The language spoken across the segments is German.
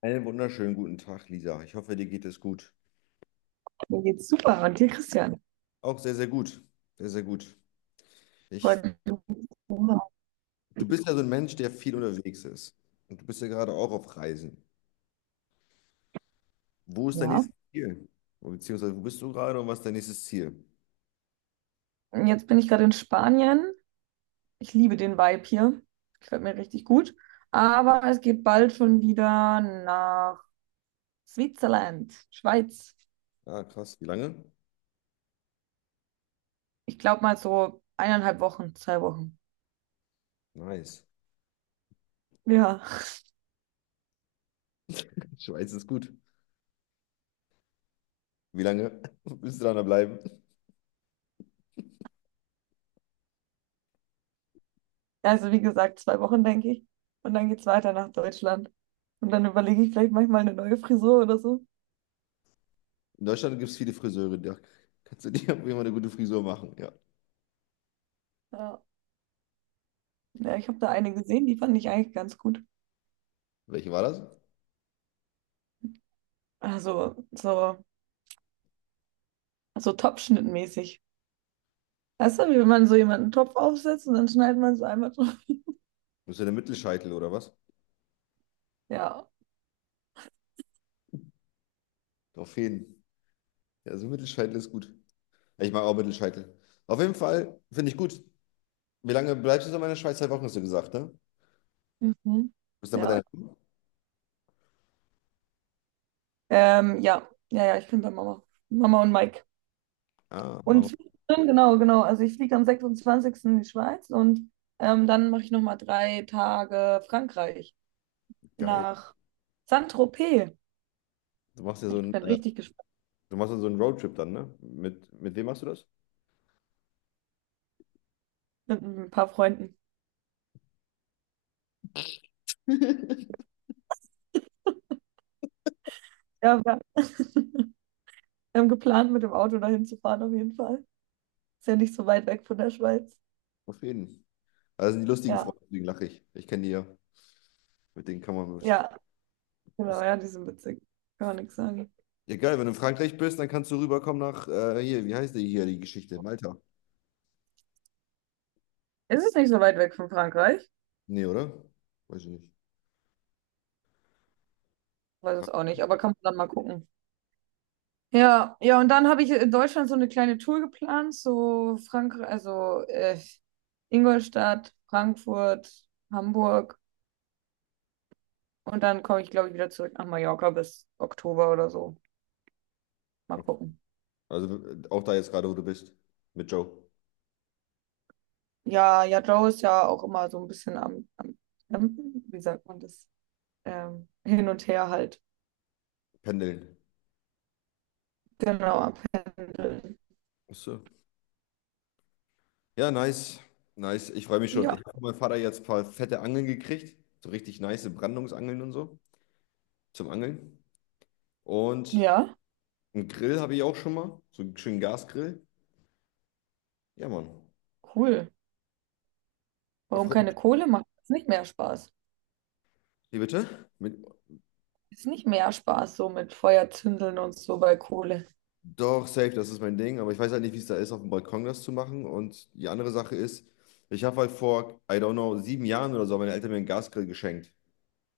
Einen wunderschönen guten Tag, Lisa. Ich hoffe, dir geht es gut. Mir geht's super. Und dir, Christian? Auch sehr, sehr gut. Sehr, sehr gut. Ich, Heute. Du bist ja so ein Mensch, der viel unterwegs ist. Und du bist ja gerade auch auf Reisen. Wo ist dein Ja. nächstes Ziel? Beziehungsweise, wo bist du gerade und was ist dein nächstes Ziel? Und jetzt bin ich gerade in Spanien. Ich liebe den Vibe hier. Gefällt mir richtig gut. Aber es geht bald schon wieder nach Switzerland, Schweiz. Ah, krass. Wie lange? Ich glaube mal so 1,5 Wochen, 2 Wochen. Nice. Ja. Schweiz ist gut. Wie lange willst du da noch bleiben? Also wie gesagt, 2 Wochen, denke ich. Und dann geht's weiter nach Deutschland. Und dann überlege ich vielleicht manchmal eine neue Frisur oder so. In Deutschland gibt es viele Friseure. Da kannst du dir auf jeden Fall eine gute Frisur machen. Ja. Ja. Ja, ich habe da eine gesehen, die fand ich eigentlich ganz gut. Welche war das? Also so Top-Schnitt-mäßig. Weißt du, wie wenn man so jemanden Topf aufsetzt und dann schneidet man es einmal drauf. Bist du der Mittelscheitel oder was? Ja. Auf jeden. Ja, so Mittelscheitel ist gut. Ich mag auch Mittelscheitel. Auf jeden Fall finde ich gut. Wie lange bleibst du so in der Schweiz? 2 Wochen hast du gesagt, ne? Mhm. Bist dann bei Ja. deiner. Ja. Ja, ja, ich bin bei Mama. Mama und Mike. Ah, Und Mama, zwischendrin, genau, genau. Also ich fliege am 26. in die Schweiz und dann mache ich nochmal 3 Tage Frankreich geil. nach Saint-Tropez. Du machst ja so Ich einen, bin äh, richtig gespannt Du machst ja so einen Roadtrip dann, ne? Mit wem machst du das? mit ein paar Freunden. Ja, wir haben geplant, mit dem Auto dahin zu fahren auf jeden Fall. Ist ja nicht so weit weg von der Schweiz. Auf jeden. Das sind die lustigen Ja, Freunde, deswegen lache ich. Ich kenne die ja. Mit denen kann man. ja, genau, Ist, ja, die sind witzig. Kann man nichts sagen. ja, geil, wenn du in Frankreich bist, dann kannst du rüberkommen nach. Hier, wie heißt die hier die Geschichte? Malta. Ist es nicht so weit weg von Frankreich? Nee, oder? Weiß ich nicht. Weiß es Fra- auch nicht, aber kann man dann mal gucken. Ja, ja, und dann habe ich in Deutschland so eine kleine Tour geplant, so Frankreich, also Ingolstadt, Frankfurt, Hamburg und dann komme ich, glaube ich, wieder zurück nach Mallorca bis Oktober oder so. Mal gucken. Also, auch da jetzt gerade, wo du bist. Mit Joe. Ja, ja, Joe ist ja auch immer so ein bisschen am Campen, wie sagt man das? Hin und her halt. Pendeln. Genau, am Pendeln. Achso. Ja, nice. Nice. Ich freue mich schon. Ja, Ich habe von meinem Vater jetzt ein paar fette Angeln gekriegt. So richtig nice Brandungsangeln und so zum Angeln. Und ja, einen Grill habe ich auch schon mal. So einen schönen Gasgrill. Ja, Mann. cool. Da Warum freue ich keine mich. Kohle macht das nicht mehr Spaß? Wie bitte? Mit, Ist nicht mehr Spaß so mit Feuer zündeln und so bei Kohle. doch, safe, das ist mein Ding. Aber ich weiß halt nicht, wie es da ist, auf dem Balkon das zu machen. Und die andere Sache ist, ich habe halt vor, I don't know, 7 Jahren oder so, haben meine Eltern mir einen Gasgrill geschenkt.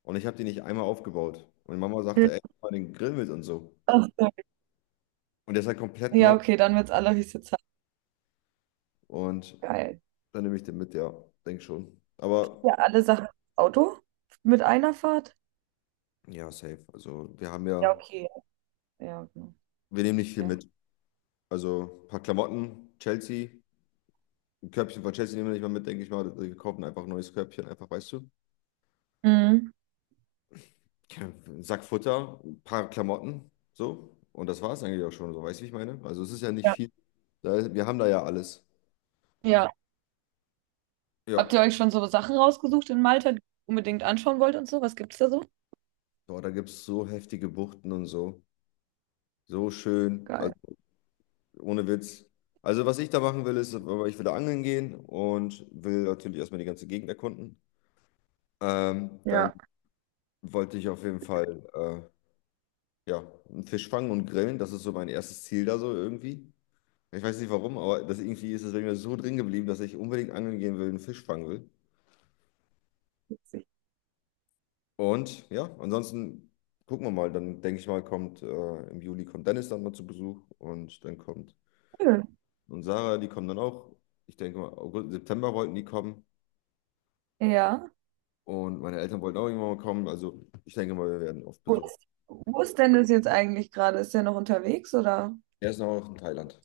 Und ich habe den nicht einmal aufgebaut. Und meine Mama sagte, Ja. ey, mach mal den Grill mit und so. Ach, so. Und der ist halt komplett neu. Ja, okay, dann wird's alle richtig Zeit. Und Geil. dann nehme ich den mit, ja. Denk schon. Aber Ja, alle Sachen im Auto mit einer Fahrt? ja, safe. Ja, okay. Ja, genau. Wir nehmen nicht viel Ja. mit. Also ein paar Klamotten, Chelsea, ein Körbchen von Chelsea nehmen wir nicht mal mit, denke ich mal. Wir kaufen einfach ein neues Körbchen, einfach, weißt du. Mhm. Ja, ein Sack Futter, ein paar Klamotten, so. Und das war es eigentlich auch schon, so weißt du, wie ich meine? Also es ist ja nicht Ja. viel. Wir haben da ja alles. Ja. Ja. Habt ihr euch schon so Sachen rausgesucht in Malta, die ihr unbedingt anschauen wollt und so? Was gibt's da so? Boah, da gibt es so heftige Buchten und so. So schön. Also, Geil. ohne Witz. Also, was ich da machen will, ist, aber ich will da angeln gehen und will natürlich erstmal die ganze Gegend erkunden. Dann Ja. wollte ich auf jeden Fall ja, einen Fisch fangen und grillen. Das ist so mein erstes Ziel da so irgendwie. Ich weiß nicht warum, aber das irgendwie ist es bei mir so drin geblieben, dass ich unbedingt angeln gehen will, einen Fisch fangen will. Witzig. Und ja, ansonsten gucken wir mal. Dann denke ich mal, kommt im Juli kommt Dennis dann mal zu Besuch und dann kommt Cool. und Sarah, die kommen dann auch. Ich denke mal, August, September wollten die kommen. Ja. Und meine Eltern wollten auch irgendwann mal kommen. Also ich denke mal, wir werden oft Wo besucht. ist, wo ist denn das jetzt eigentlich gerade? Ist der noch unterwegs oder? Er ist noch in Thailand.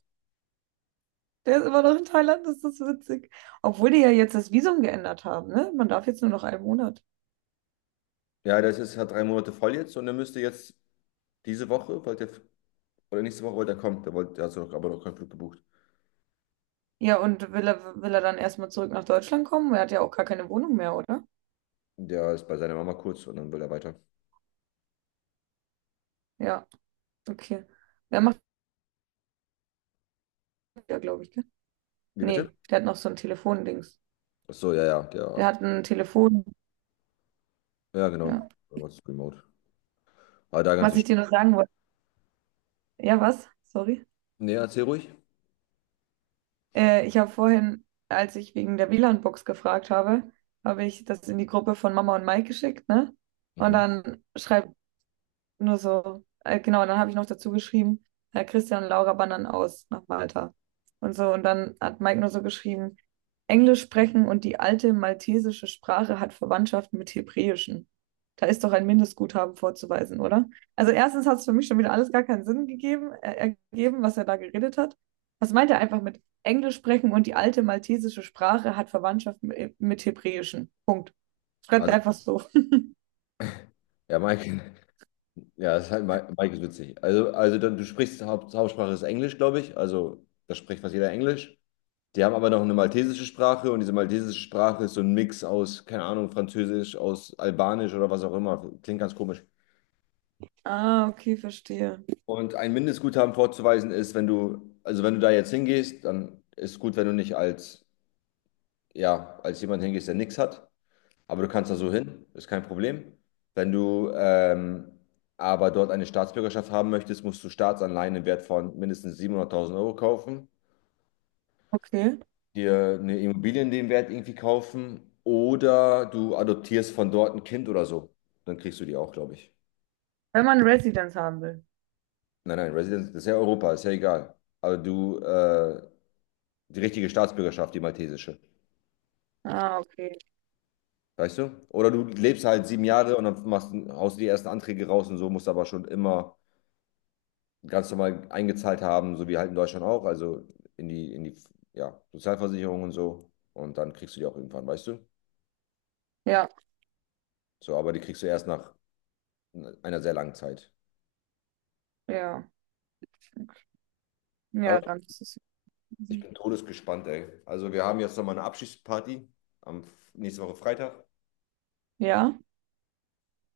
Der ist immer noch in Thailand, das ist witzig. Obwohl die ja jetzt das Visum geändert haben, ne? Man darf jetzt nur noch einen Monat. Ja, der ist jetzt hat 3 Monate voll jetzt und er müsste jetzt diese Woche, wollte er, oder nächste Woche wollte er kommen. Der hat so noch, aber noch keinen Flug gebucht. Ja, und will er dann erstmal zurück nach Deutschland kommen? Er hat ja auch gar keine Wohnung mehr, oder? Der ist bei seiner Mama kurz und dann will er weiter. Ja, okay. Der macht ja, glaube ich, gell? Wie bitte? Nee, der hat noch so ein Telefondings. Ach so, ja, ja, Der hat ein Telefon, ja, genau. ja. Was ist remote? Aber da ganz Was ich dir noch sagen wollte. Ja, was? Sorry. Nee, erzähl ruhig. Ich habe vorhin, als ich wegen der WLAN-Box gefragt habe, habe ich das in die Gruppe von Mama und Mike geschickt, ne? Und Mhm. dann schreibt nur so, genau, und dann habe ich noch dazu geschrieben, Herr Christian und Laura wandern aus nach Malta. Und so, und dann hat Mike nur so geschrieben, Englisch sprechen und die alte maltesische Sprache hat Verwandtschaft mit Hebräischen. Da ist doch ein Mindestguthaben vorzuweisen, oder? Also erstens hat es für mich schon wieder alles gar keinen Sinn gegeben, ergeben, was er da geredet hat. Was meint er einfach mit Englisch sprechen und die alte maltesische Sprache hat Verwandtschaft mit Hebräischen? Punkt. Schreibt er Also, einfach so. ja, Mike, ja, ist halt, Mike, Mike ist witzig. Also dann, Hauptsprache ist Englisch, glaube ich. Also, da spricht fast jeder Englisch. Die haben aber noch eine maltesische Sprache und diese maltesische Sprache ist so ein Mix aus, keine Ahnung, Französisch, aus Albanisch oder was auch immer. Klingt ganz komisch. Ah, okay, verstehe. Und ein Mindestguthaben vorzuweisen ist, wenn du, also wenn du da jetzt hingehst, dann ist gut, wenn du nicht als, ja, als jemand hingehst, der nichts hat. Aber du kannst da so hin, ist kein Problem. Wenn du aber dort eine Staatsbürgerschaft haben möchtest, musst du Staatsanleihen im Wert von mindestens 700.000 Euro kaufen, Okay. dir eine Immobilie in dem Wert irgendwie kaufen oder du adoptierst von dort ein Kind oder so. Dann kriegst du die auch, glaube ich. Wenn man Residence haben will. Nein, nein, Residence, das ist ja Europa, ist ja egal. Aber die richtige Staatsbürgerschaft, die maltesische. Ah, okay. Weißt du? Oder du lebst halt 7 Jahre und dann haust die ersten Anträge raus und so, musst aber schon immer ganz normal eingezahlt haben, so wie halt in Deutschland auch, also in die, ja, Sozialversicherung und so. Und dann kriegst du die auch irgendwann, weißt du? Ja, So, aber die kriegst du erst nach einer sehr langen Zeit. ja. Aber Ja, dann ist es ich easy. bin todesgespannt, ey. Also wir haben jetzt nochmal eine Abschiedsparty nächste Woche Freitag. Ja.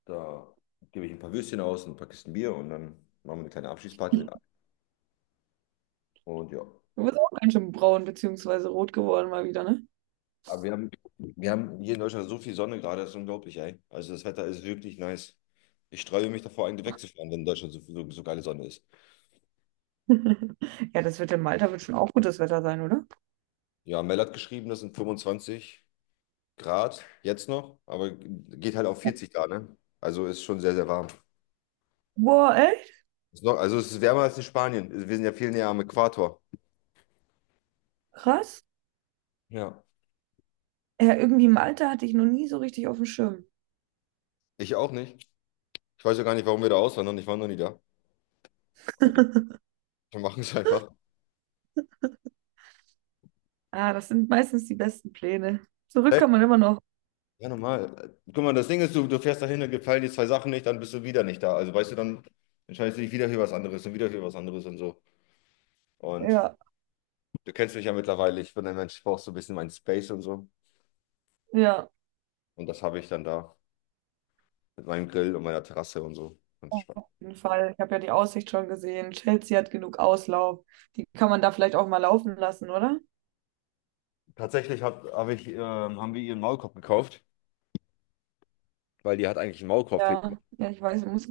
Da gebe ich ein paar Würstchen aus und ein paar Kisten Bier und dann machen wir eine kleine Abschiedsparty Du mit allen. Und ja. bist auch ganz schön braun beziehungsweise rot geworden mal wieder, ne? Aber wir haben hier in Deutschland so viel Sonne gerade, das ist unglaublich, ey. Also das Wetter ist wirklich nice. Ich sträube mich davor, eigentlich wegzufahren, wenn in Deutschland so, so, so geile Sonne ist. Ja, das wird in Malta wird schon auch gutes Wetter sein, oder? Ja, Mel hat geschrieben, das sind 25 Grad jetzt noch, aber geht halt auf 40 Grad, ne? Also ist schon sehr, sehr warm. Boah, echt? Also es ist wärmer als in Spanien. Wir sind ja viel näher am Äquator. Krass. Ja. Ja, irgendwie Malta hatte ich noch nie so richtig auf dem Schirm. Ich auch nicht. Ich weiß ja gar nicht, warum wir da auswandern. Ich war noch nie da. Aber wir machen es einfach. Ah, das sind meistens die besten Pläne. Zurück Hä? kann man immer noch. Ja, normal. Guck mal, das Ding ist, du fährst dahin und gefallen die zwei Sachen nicht, dann bist du wieder nicht da. Also weißt du, dann entscheidest du dich wieder für was anderes und wieder für was anderes und so. Und Ja, du kennst mich ja mittlerweile. Ich bin ein Mensch, ich brauch so ein bisschen meinen Space und so. ja, Und das habe ich dann da mit meinem Grill und meiner Terrasse und so. Ganz auf spannend. jeden Fall. Ich habe ja die Aussicht schon gesehen. Chelsea hat genug Auslauf. Die kann man da vielleicht auch mal laufen lassen, oder? Tatsächlich haben wir ihren Maulkorb gekauft, weil die hat eigentlich einen Maulkorb. Ja, ja, ich weiß, ich muss.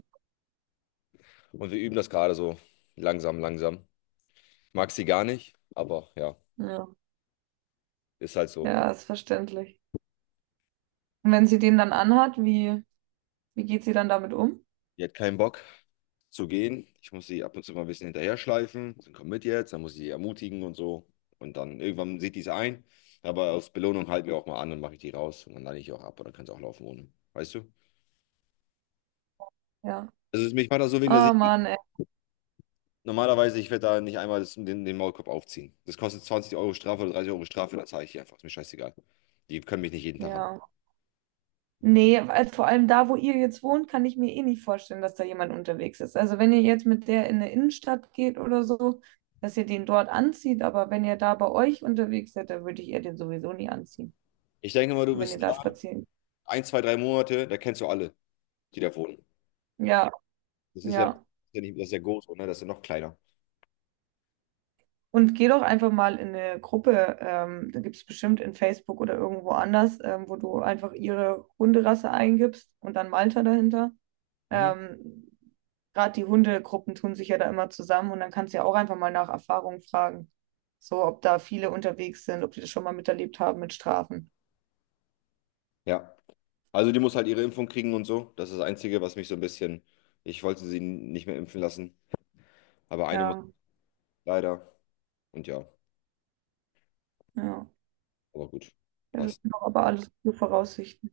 Und wir üben das gerade so langsam, langsam. Mag sie gar nicht, aber ja. Ja, Ist halt so. ja, ist verständlich. Und wenn sie den dann anhat, wie geht sie dann damit um? Die hat keinen Bock zu gehen. Ich muss sie ab und zu mal ein bisschen hinterher schleifen. Dann komm mit jetzt, dann muss ich sie ermutigen und so. Und dann irgendwann sieht die es ein. Aber aus Belohnung halten wir auch mal an und mache ich die raus. Und dann lade ich auch ab und dann kann es auch laufen ohne. Weißt du? Ja. Also mich macht das so wegen der Ah, Sicherheit. Mann, ey. Normalerweise, ich werde da nicht einmal den Maulkorb aufziehen. Das kostet 20 Euro Strafe oder 30 Euro Strafe, dann zahle ich die einfach. Ist mir scheißegal. Die können mich nicht jeden Tag haben. Ja. Nee, weil vor allem da, wo ihr jetzt wohnt, kann ich mir eh nicht vorstellen, dass da jemand unterwegs ist. Also wenn ihr jetzt mit der in eine Innenstadt geht oder so, dass ihr den dort anzieht, aber wenn ihr da bei euch unterwegs seid, dann würde ich ihr den sowieso nie anziehen, Ich denke mal, du wenn bist ihr da da, spazieren 1, 2, 3 Monate, da kennst du alle, die da wohnen. geht. Ja, Das ist ja, noch- ja. das ist ja, nicht, Das ist ja groß, oder? Das ist ja noch kleiner. Und geh doch einfach mal in eine Gruppe, da gibt es bestimmt in Facebook oder irgendwo anders, wo du einfach ihre Hunderasse eingibst und dann Malta dahinter. Mhm. Ähm, Gerade die Hundegruppen tun sich ja da immer zusammen und dann kannst du ja auch einfach mal nach Erfahrung fragen. So, ob da viele unterwegs sind, ob die das schon mal miterlebt haben mit Strafen. Ja, also die muss halt ihre Impfung kriegen und so. Das ist das Einzige, was mich so ein bisschen. Ich wollte sie nicht mehr impfen lassen, aber eine muss Ja, leider. Und ja, ja. aber gut, Ja, das passt. sind doch aber alles gute Voraussichten.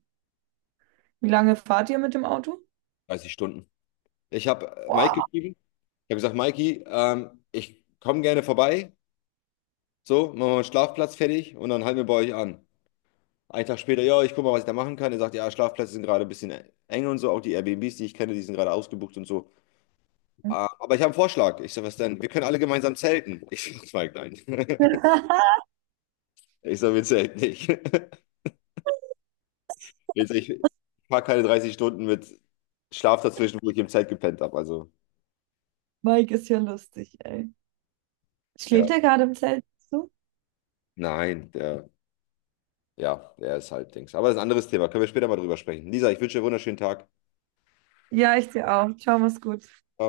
Wie lange fahrt ihr mit dem Auto? 30 Stunden. Ich habe Mike Boah, geschrieben. Ich habe gesagt, Mikey, ich komme gerne vorbei. So, machen wir mal einen Schlafplatz fertig und dann halten wir bei euch an. Einen Tag später, ja, ich gucke mal, was ich da machen kann. Er sagt, ja, Schlafplätze sind gerade ein bisschen eng und so. Auch die Airbnbs, die ich kenne, die sind gerade ausgebucht und so. Ah, aber ich habe einen Vorschlag. Ich sage, was denn? Wir können alle gemeinsam zelten. Ich sage, Mike, nein. Ich sage, willst du echt nicht. Willst du echt, ich fahre keine 30 Stunden mit Schlaf dazwischen, wo ich im Zelt gepennt habe. Also, Mike ist ja lustig, ey. ja. Schläft er gerade im Zelt? Nein, ja, der ist halt Dings. Aber das ist ein anderes Thema. Können wir später mal drüber sprechen. Lisa, ich wünsche dir einen wunderschönen Tag. Ja, ich dir auch. Ciao, mach's gut. Ciao.